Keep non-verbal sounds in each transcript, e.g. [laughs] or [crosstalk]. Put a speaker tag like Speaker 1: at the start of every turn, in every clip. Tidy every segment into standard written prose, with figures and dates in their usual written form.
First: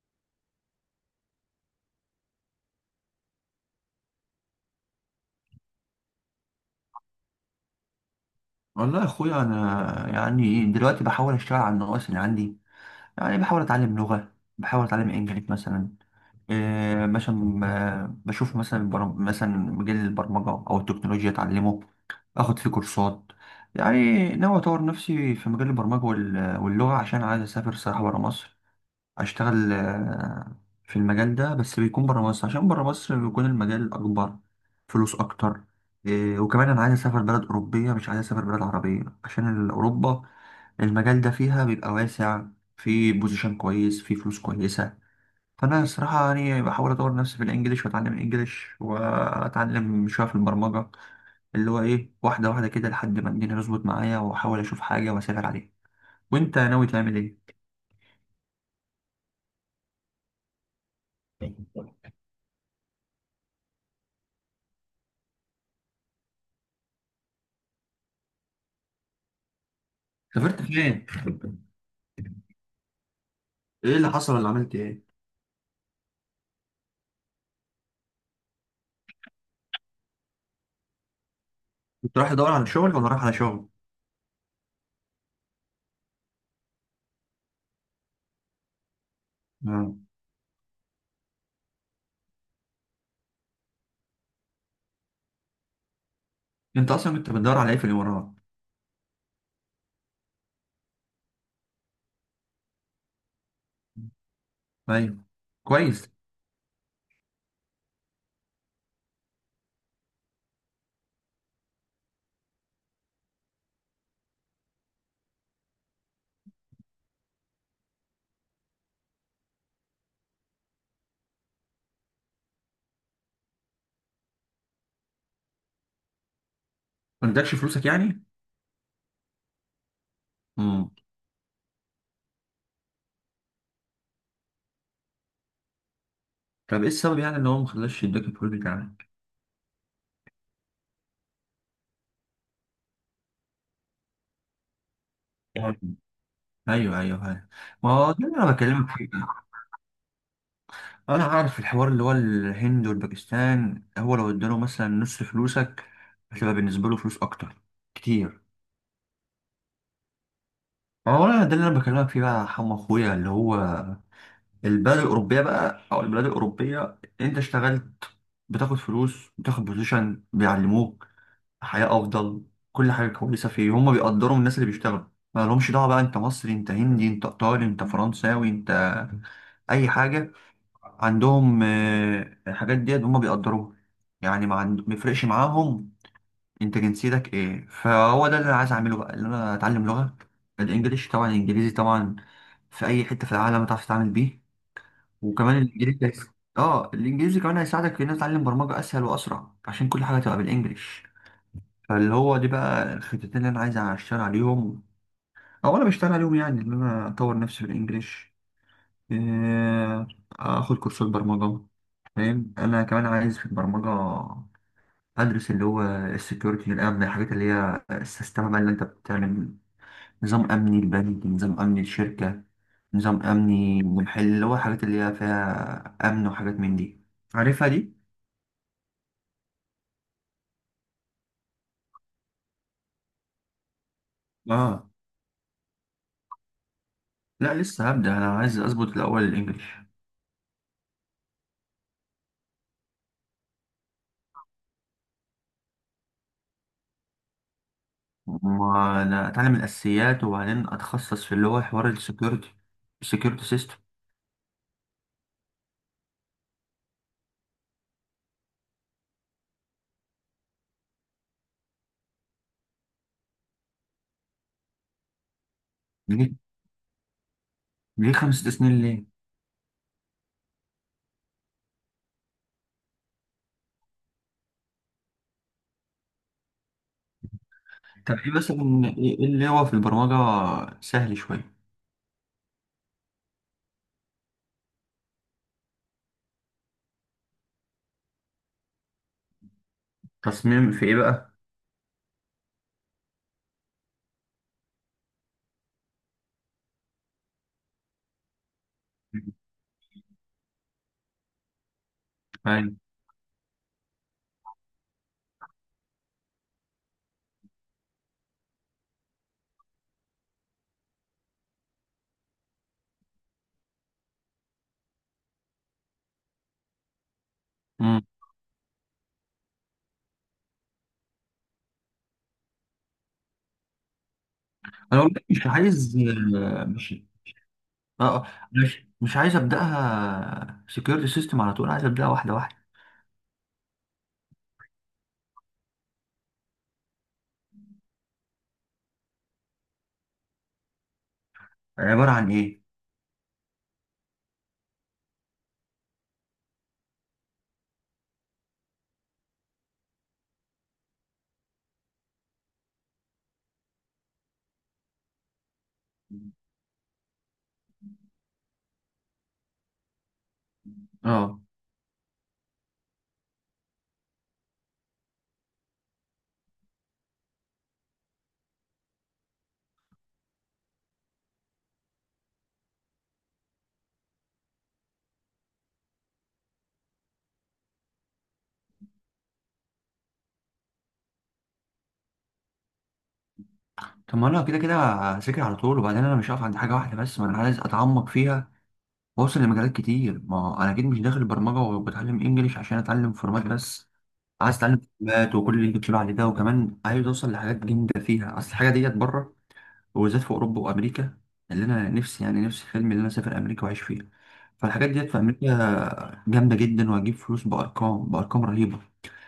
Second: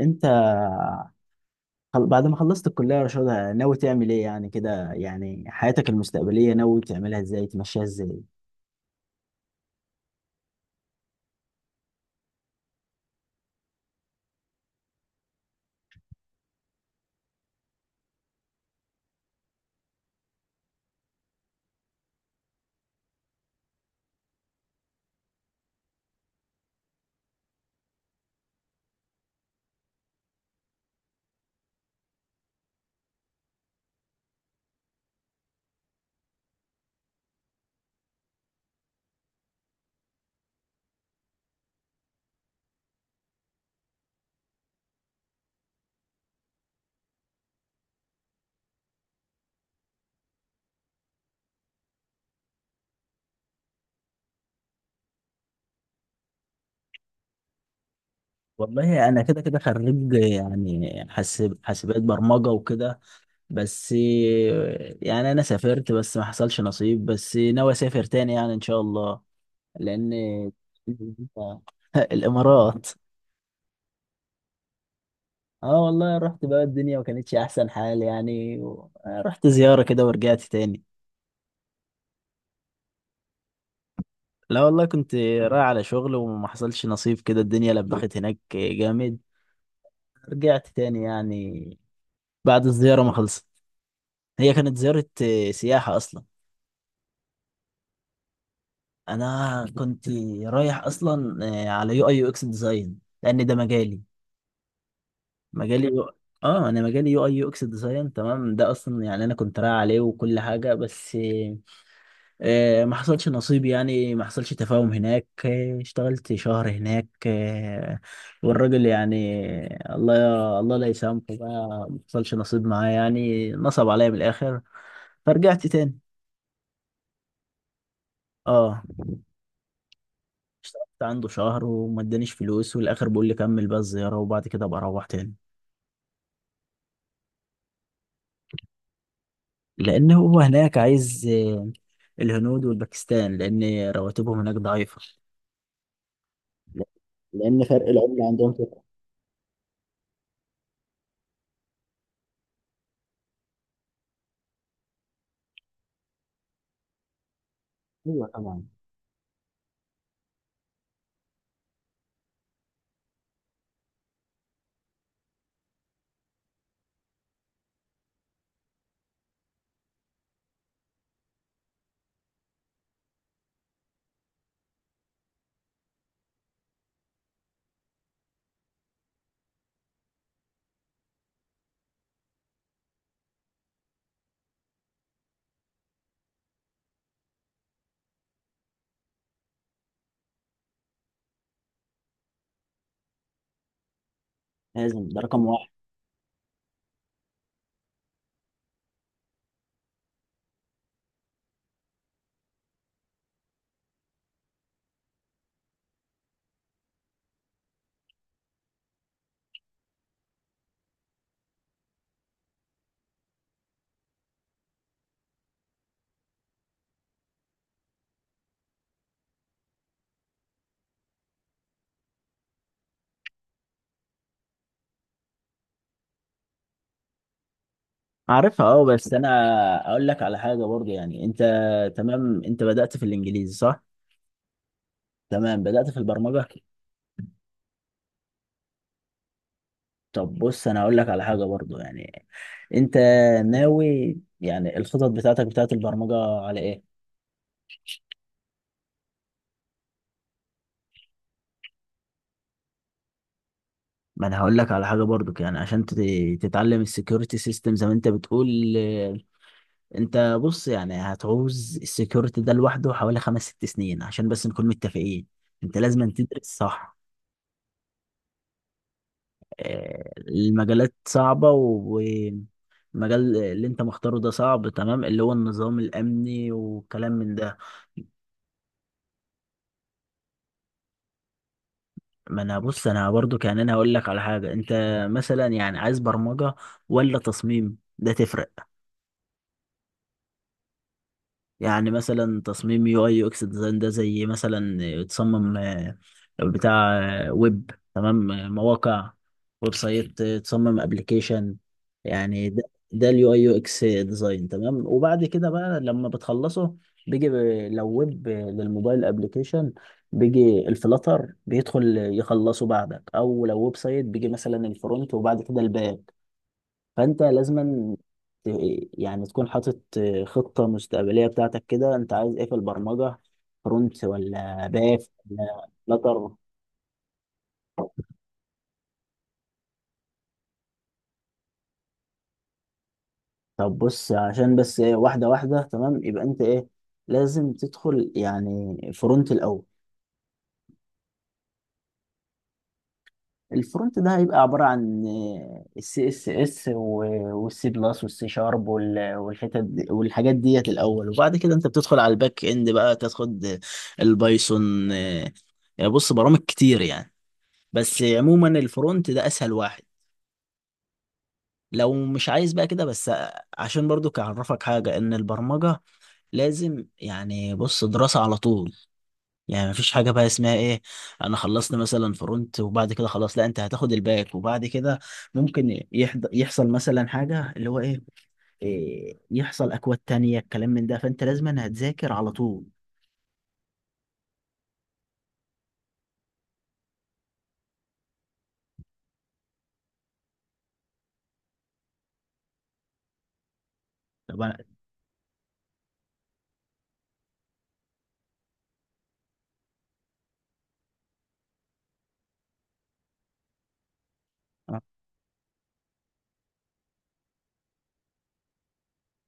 Speaker 1: انت بعد ما خلصت الكلية يا رشاد، ناوي تعمل ايه؟ يعني كده، يعني حياتك المستقبلية ناوي تعملها ازاي، تمشيها ازاي؟
Speaker 2: والله يا اخويا، انا يعني دلوقتي بحاول اشتغل على النواقص اللي عندي. يعني بحاول اتعلم لغه، بحاول اتعلم انجليزي مثلا. إيه مثلا، بشوف مثلا مثلا مجال البرمجه او التكنولوجيا، اتعلمه. اخد فيه كورسات. يعني ناوي اطور نفسي في مجال البرمجه واللغه، عشان عايز اسافر صراحه بره مصر. اشتغل، في المجال ده، بس بيكون بره مصر، عشان بره مصر بيكون المجال اكبر. فلوس اكتر. وكمان انا عايز اسافر بلد اوروبيه، مش عايز اسافر بلد عربيه، عشان اوروبا المجال ده فيها بيبقى واسع. في بوزيشن كويس، في فلوس كويسه. فانا الصراحه يعني بحاول اطور نفسي في الانجليش، واتعلم انجليش، واتعلم شويه في البرمجه، اللي هو ايه، واحده واحده كده، لحد ما الدنيا تظبط معايا، واحاول اشوف حاجه واسافر عليها. وانت ناوي تعمل ايه؟
Speaker 1: والله انا كده كده خريج، يعني حاسبات برمجه وكده. بس يعني انا سافرت بس ما حصلش نصيب، بس ناوي اسافر تاني يعني ان شاء الله، لان
Speaker 2: سافرت فين؟
Speaker 1: [laughs] الامارات.
Speaker 2: ايه اللي حصل، ولا عملت ايه؟
Speaker 1: اه والله، رحت بقى، الدنيا ما كانتش احسن حال يعني، رحت زياره كده ورجعت تاني.
Speaker 2: كنت رايح ادور على شغل، ولا رايح على شغل؟
Speaker 1: لا والله، كنت رايح على شغل وما حصلش نصيب، كده الدنيا لبخت هناك جامد.
Speaker 2: آه.
Speaker 1: رجعت تاني يعني، بعد الزيارة ما خلصت، هي كانت زيارة سياحة أصلا.
Speaker 2: انت اصلا كنت بتدور على ايه في الامارات؟
Speaker 1: أنا كنت رايح أصلا على يو أي يو إكس ديزاين، لأن ده مجالي.
Speaker 2: ايوه.
Speaker 1: مجالي
Speaker 2: كويس.
Speaker 1: يو... أنا مجالي يو أي يو إكس ديزاين، تمام؟ ده أصلا يعني أنا كنت رايح عليه وكل حاجة، بس ما حصلش نصيب يعني، ما حصلش تفاهم هناك. اشتغلت شهر هناك. والراجل يعني، الله الله لا يسامحه، بقى ما حصلش نصيب معاه يعني، نصب عليا من الاخر فرجعت تاني.
Speaker 2: ما ادكش فلوسك يعني؟
Speaker 1: اه،
Speaker 2: امم.
Speaker 1: اشتغلت عنده شهر وما ادانيش فلوس، والاخر بيقول لي كمل بقى الزياره وبعد كده ابقى اروح تاني.
Speaker 2: طب ايه السبب يعني ان هو ما خلاش يديك الفلوس بتاعك؟
Speaker 1: لان هو هناك عايز الهنود والباكستان، لان رواتبهم هناك ضعيفه،
Speaker 2: آه. ايوه، ايوه، ايوه.
Speaker 1: لان فرق
Speaker 2: ما هو
Speaker 1: العمله
Speaker 2: ده اللي انا
Speaker 1: عندهم كده.
Speaker 2: بكلمك فيه. انا عارف الحوار، اللي هو الهند والباكستان، هو لو اداله مثلا نص فلوسك، هتبقى بالنسبه له فلوس اكتر.
Speaker 1: ايوه
Speaker 2: كتير.
Speaker 1: طبعا.
Speaker 2: ما هو أنا ده اللي انا بكلمك فيه بقى، يا حمو اخويا، اللي هو البلد الأوروبية بقى، أو البلاد الأوروبية، أنت اشتغلت، بتاخد فلوس، بتاخد بوزيشن، بيعلموك حياة أفضل. كل حاجة كويسة فيه، هما بيقدروا الناس اللي بيشتغلوا. ما لهمش دعوة بقى أنت مصري، أنت هندي، أنت إيطالي، أنت فرنساوي، أنت أي حاجة. عندهم الحاجات ديت هما بيقدروها. يعني ما يفرقش معاهم أنت جنسيتك إيه. فهو ده اللي أنا عايز أعمله بقى، اللي أنا أتعلم لغة الإنجليش طبعا، الإنجليزي طبعا، في أي حتة في العالم تعرف تتعامل بيه.
Speaker 1: لازم، ده رقم
Speaker 2: وكمان
Speaker 1: واحد.
Speaker 2: الانجليزي اه، الانجليزي كمان هيساعدك في ان أنت تتعلم برمجه اسهل واسرع، عشان كل حاجه تبقى بالانجلش. فاللي هو دي بقى الخطتين اللي انا عايز اشتغل عليهم، او انا بشتغل عليهم، يعني ان انا اطور نفسي بالانجلش، آه، اخد كورسات برمجه. فاهم. انا كمان عايز في البرمجه ادرس اللي هو السكيورتي، الامن، الحاجات اللي هي السيستم بقى اللي انت بتعمل نظام أمني البنك، نظام أمني الشركة، نظام أمني المحل، اللي هو حاجات اللي هي فيها أمن، وحاجات من دي. عارفها دي؟
Speaker 1: عارفها، اه، بس انا اقول لك على حاجه برضه يعني. انت تمام، انت بدات في الانجليزي، صح؟
Speaker 2: آه.
Speaker 1: تمام. بدات في البرمجه؟
Speaker 2: لا لسه هبدأ. أنا عايز أظبط الأول الإنجليش.
Speaker 1: طب بص، انا اقول لك على حاجه برضه يعني. انت ناوي يعني الخطط بتاعتك بتاعت البرمجه على ايه؟
Speaker 2: وأنا أتعلم الأساسيات، وبعدين أتخصص في اللي هو حوار السكيورتي، السكيورتي سيستم.
Speaker 1: ما انا هقول لك على حاجه برضك يعني. عشان تتعلم السكيورتي سيستم زي ما انت بتقول، انت بص يعني هتعوز السكيورتي ده لوحده حوالي 5 6 سنين، عشان بس نكون متفقين. انت لازم
Speaker 2: ليه؟
Speaker 1: تدرس، صح.
Speaker 2: ليه خمس ست سنين ليه؟
Speaker 1: المجالات صعبة. المجال اللي انت مختاره ده صعب تمام، اللي هو النظام الامني وكلام من ده.
Speaker 2: طب إيه مثلا، إيه اللي هو في البرمجة سهل شوية؟
Speaker 1: ما انا بص، انا برضو كان هقول لك على حاجه. انت مثلا يعني عايز برمجه ولا تصميم؟ ده تفرق.
Speaker 2: تصميم في إيه بقى؟
Speaker 1: يعني مثلا تصميم يو اي يو اكس ديزاين، ده زي مثلا تصمم بتاع ويب، تمام؟ مواقع، ويب سايت، تصمم ابلكيشن. يعني ده،
Speaker 2: أيوة.
Speaker 1: ده اليو اي يو اكس ديزاين، تمام؟ وبعد كده بقى لما بتخلصه، بيجي لو ويب للموبايل ابلكيشن بيجي الفلاتر بيدخل يخلصه بعدك، او لو ويب سايت بيجي مثلا الفرونت وبعد كده الباك. فانت لازما
Speaker 2: مم.
Speaker 1: ت- يعني تكون حاطط خطة مستقبلية بتاعتك كده، انت عايز ايه في البرمجة؟ فرونت ولا باك
Speaker 2: أنا والله مش
Speaker 1: ولا
Speaker 2: عايز.
Speaker 1: فلاتر؟
Speaker 2: مش اه اه مش مش عايز ابداها سكيورتي سيستم على طول، عايز ابداها واحده واحده.
Speaker 1: طب بص، عشان بس واحدة واحدة، تمام. يبقى انت ايه، لازم تدخل يعني فرونت الاول.
Speaker 2: عباره عن ايه؟
Speaker 1: الفرونت ده هيبقى عبارة عن السي اس اس والسي بلس والسي شارب والحاجات ديت الاول، وبعد كده انت بتدخل على الباك اند بقى، تاخد البايثون. بص، برامج كتير يعني، بس عموما الفرونت ده اسهل واحد.
Speaker 2: اه.
Speaker 1: لو مش عايز بقى كده بس، عشان برضو اعرفك حاجه، ان البرمجه لازم يعني، بص، دراسه على طول. يعني مفيش حاجه بقى اسمها ايه، انا خلصت مثلا فرونت وبعد كده خلاص. لا، انت هتاخد الباك، وبعد كده ممكن يحصل مثلا حاجه اللي هو ايه، يحصل اكواد تانية الكلام من ده، فانت لازم هتذاكر على طول.
Speaker 2: طب ما انا كده كده هذاكر على طول، وبعدين انا مش هقف عند حاجه واحده بس، ما انا عايز اتعمق فيها واوصل لمجالات كتير. ما هو انا اكيد مش داخل برمجه وبتعلم انجليش عشان اتعلم فورمات بس.
Speaker 1: طب
Speaker 2: عايز
Speaker 1: أنا-
Speaker 2: اتعلم فورمات وكل اللي انت بتقول عليه ده، وكمان عايز اوصل لحاجات جامده فيها، اصل الحاجه ديت بره، وبالذات في اوروبا وامريكا. اللي انا نفسي نفسي حلمي، اللي انا اسافر امريكا واعيش فيها. فالحاجات ديت في امريكا جامده جدا، وهجيب فلوس بارقام بارقام رهيبه.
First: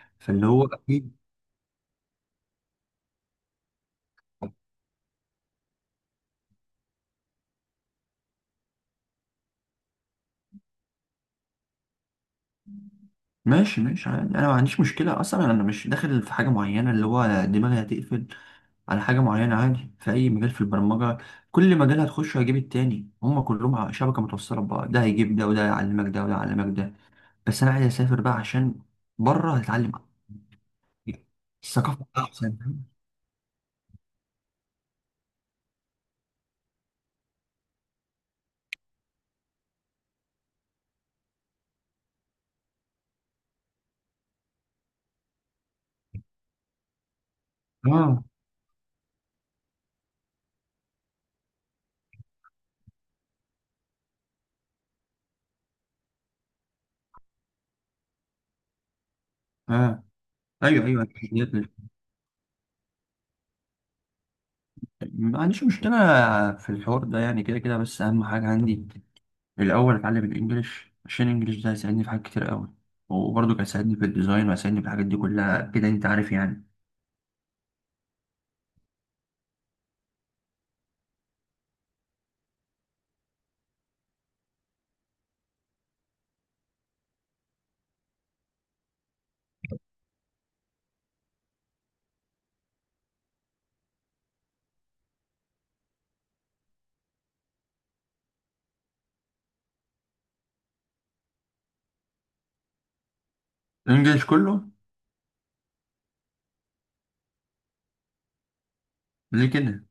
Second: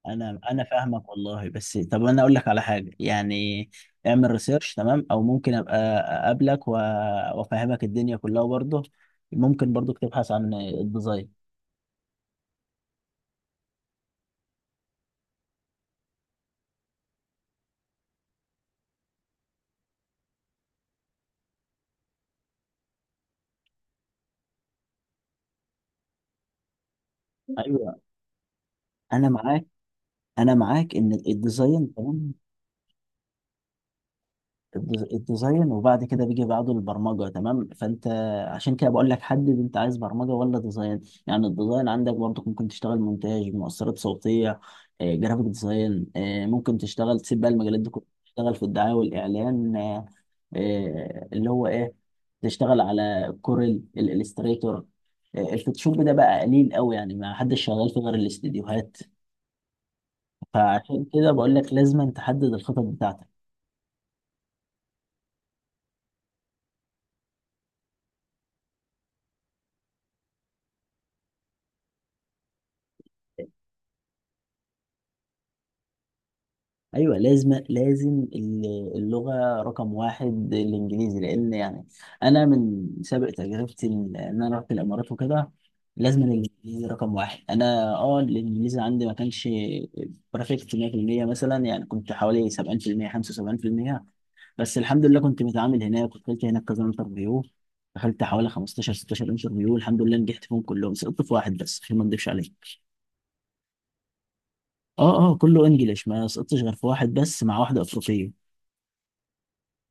Speaker 1: انا
Speaker 2: فاللي
Speaker 1: انا
Speaker 2: هو
Speaker 1: فاهمك
Speaker 2: اكيد.
Speaker 1: والله، بس طب انا اقول لك على حاجه يعني. اعمل ريسيرش، تمام؟ او ممكن ابقى وافهمك الدنيا كلها برضه. ممكن برضه تبحث عن الديزاين.
Speaker 2: ماشي، ماشي، عادي. انا ما عنديش مشكله اصلا، انا مش داخل في حاجه معينه اللي هو دماغي هتقفل على حاجه معينه. عادي في اي مجال في البرمجه. كل مجال هتخشه هيجيب التاني، هما كلهم شبكه متوصله ببعض، ده هيجيب ده، وده يعلمك ده، وده يعلمك ده. بس انا عايز
Speaker 1: ايوه،
Speaker 2: اسافر بقى، عشان
Speaker 1: انا
Speaker 2: بره
Speaker 1: معاك.
Speaker 2: هتعلم،
Speaker 1: ان الديزاين
Speaker 2: الثقافه
Speaker 1: تمام،
Speaker 2: احسن.
Speaker 1: الديزاين، وبعد كده بيجي بعده البرمجه، تمام؟ فانت عشان كده بقول لك حدد، انت عايز برمجه ولا ديزاين؟ يعني الديزاين عندك برضه ممكن تشتغل مونتاج، مؤثرات صوتيه، جرافيك ديزاين. ممكن تشتغل، تسيب بقى المجالات دي كلها،
Speaker 2: اه،
Speaker 1: تشتغل في الدعايه والاعلان. اللي هو ايه، تشتغل على كوريل، الالستريتور. الفوتوشوب ده بقى قليل قوي يعني، ما حدش شغال فيه غير الاستديوهات.
Speaker 2: اه. ايوه،
Speaker 1: فعشان
Speaker 2: ايوه.
Speaker 1: كده بقول لك لازم تحدد الخطط بتاعتك.
Speaker 2: ما عنديش مشكله في الحوار ده يعني، كده كده، بس اهم حاجه عندي الأول أتعلم الإنجليش، عشان الإنجليش ده هيساعدني في حاجات كتير أوي، وبرضه كان هيساعدني في الديزاين، وهيساعدني في الحاجات دي كلها، كده أنت عارف يعني.
Speaker 1: ايوه، لازم لازم. اللغه رقم واحد الانجليزي، لان يعني انا من سابق تجربتي، ان انا رحت الامارات وكده، لازم الانجليزي رقم واحد. انا الانجليزي عندي ما كانش بيرفكت 100% مثلا، يعني كنت حوالي 70% 75%. بس الحمد لله كنت متعامل هناك، ودخلت هناك كذا انترفيو، دخلت حوالي 15 16 انترفيو، الحمد لله نجحت فيهم كلهم، سقطت في واحد بس عشان ما اكدبش عليك.
Speaker 2: الإنجليش كله؟
Speaker 1: اه اه، كله انجليش، ما سقطتش غير في واحد بس، مع واحده افريقيه.
Speaker 2: ليه كده؟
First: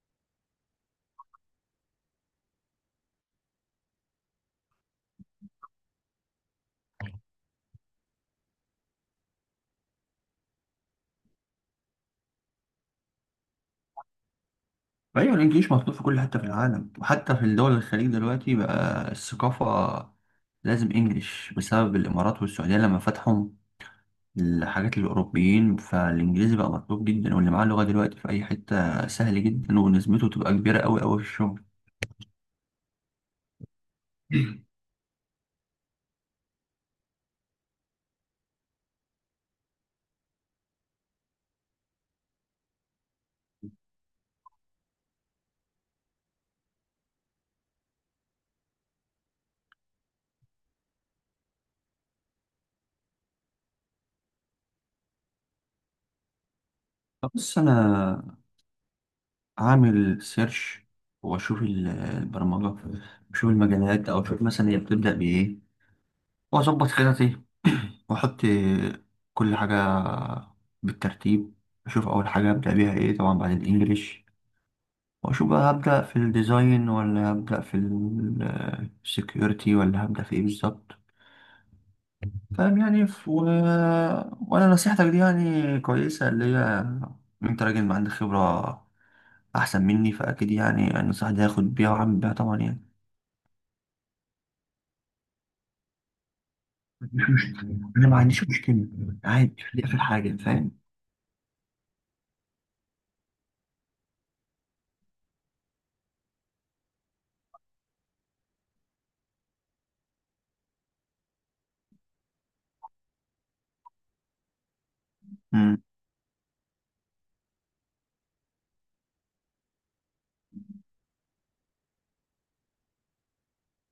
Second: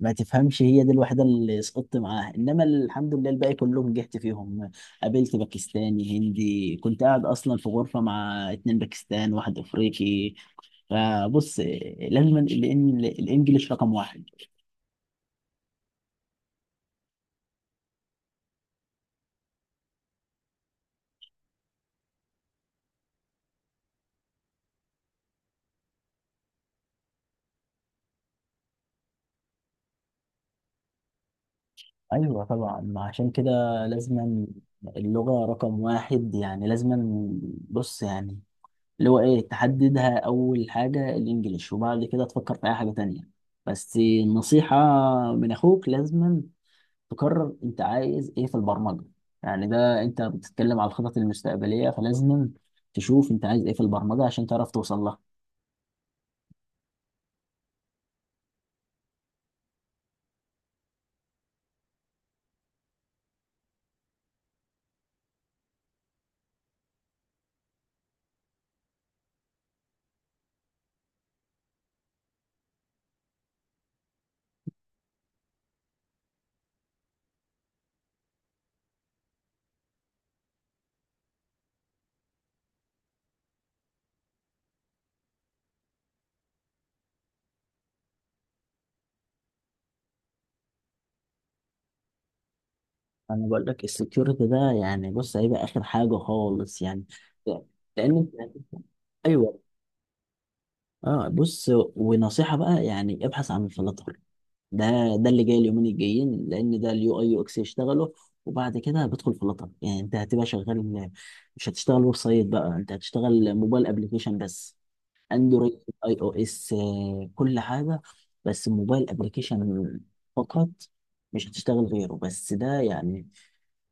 Speaker 1: ما تفهمش، هي دي الوحيدة اللي سقطت معاها، انما الحمد لله الباقي كلهم نجحت فيهم. قابلت باكستاني، هندي، كنت قاعد اصلا في غرفة مع 2 باكستان، واحد افريقي. فبص، لازم الانجليش رقم واحد.
Speaker 2: أيوة، الإنجليش مطلوب في كل حتة في العالم، وحتى في الدول الخليج دلوقتي بقى الثقافة لازم إنجليش، بسبب الإمارات والسعودية لما فتحوا الحاجات للأوروبيين، فالإنجليزي بقى مطلوب جدا، واللي معاه لغة دلوقتي في أي حتة سهل جدا، ونسبته تبقى كبيرة أوي أوي في الشغل.
Speaker 1: ايوه طبعا، ما عشان كده لازم اللغة رقم واحد يعني، لازم. بص يعني، اللي هو ايه، تحددها اول حاجة الانجليش، وبعد كده تفكر في اي حاجة تانية. بس النصيحة من اخوك، لازم تقرر انت عايز ايه في البرمجه. يعني ده انت بتتكلم على الخطط المستقبليه، فلازم تشوف انت عايز ايه في البرمجه عشان تعرف توصل لها.
Speaker 2: طب بص أنا اعمل سيرش، واشوف البرمجه، اشوف المجالات او اشوف مثلا هي بتبدا بايه، واظبط خططي [clears throat] واحط كل حاجه بالترتيب. اشوف اول حاجه ابدا بيها ايه، طبعا بعد الانجليش، واشوف بقى هبدا في الديزاين ولا هبدا في السكيورتي ولا هبدا في ايه بالظبط. فاهم يعني. وانا نصيحتك دي يعني كويسه، اللي هي إن انت راجل ما عندك خبره احسن مني، فاكيد يعني النصيحه دي هاخد بيها واعمل بيها طبعا يعني.
Speaker 1: انا بقول لك السكيورتي ده يعني، بص، هيبقى اخر حاجه خالص يعني،
Speaker 2: مش مشكله، انا
Speaker 1: لان
Speaker 2: ما عنديش
Speaker 1: انت.
Speaker 2: مشكله. عادي،
Speaker 1: ايوه.
Speaker 2: دي اخر حاجه، فاهم.
Speaker 1: اه، بص، ونصيحه بقى يعني، ابحث عن الفلاتر. ده ده اللي جاي اليومين الجايين، لان ده اليو اي يو اكس يشتغلوا، وبعد كده بدخل فلاتر. يعني انت هتبقى شغال، مش هتشتغل ويب سايت بقى، انت هتشتغل موبايل ابلكيشن بس، اندرويد،
Speaker 2: امم.
Speaker 1: اي او اس، كل حاجه. بس الموبايل ابلكيشن فقط، مش هتشتغل غيره. بس ده يعني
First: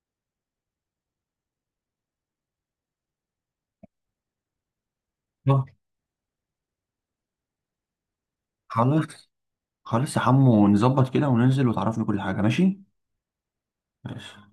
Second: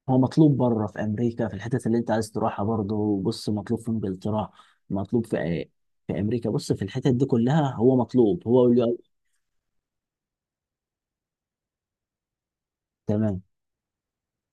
Speaker 1: هو مطلوب بره، في امريكا، في الحتت اللي انت عايز تروحها برضه. بص، مطلوب في انجلترا، مطلوب في في امريكا. بص في الحتت دي كلها هو مطلوب، هو واليو
Speaker 2: خلاص،
Speaker 1: آي.
Speaker 2: خلاص يا حمو، نظبط كده وننزل وتعرفني كل حاجه، ماشي.
Speaker 1: تمام.
Speaker 2: ماشي.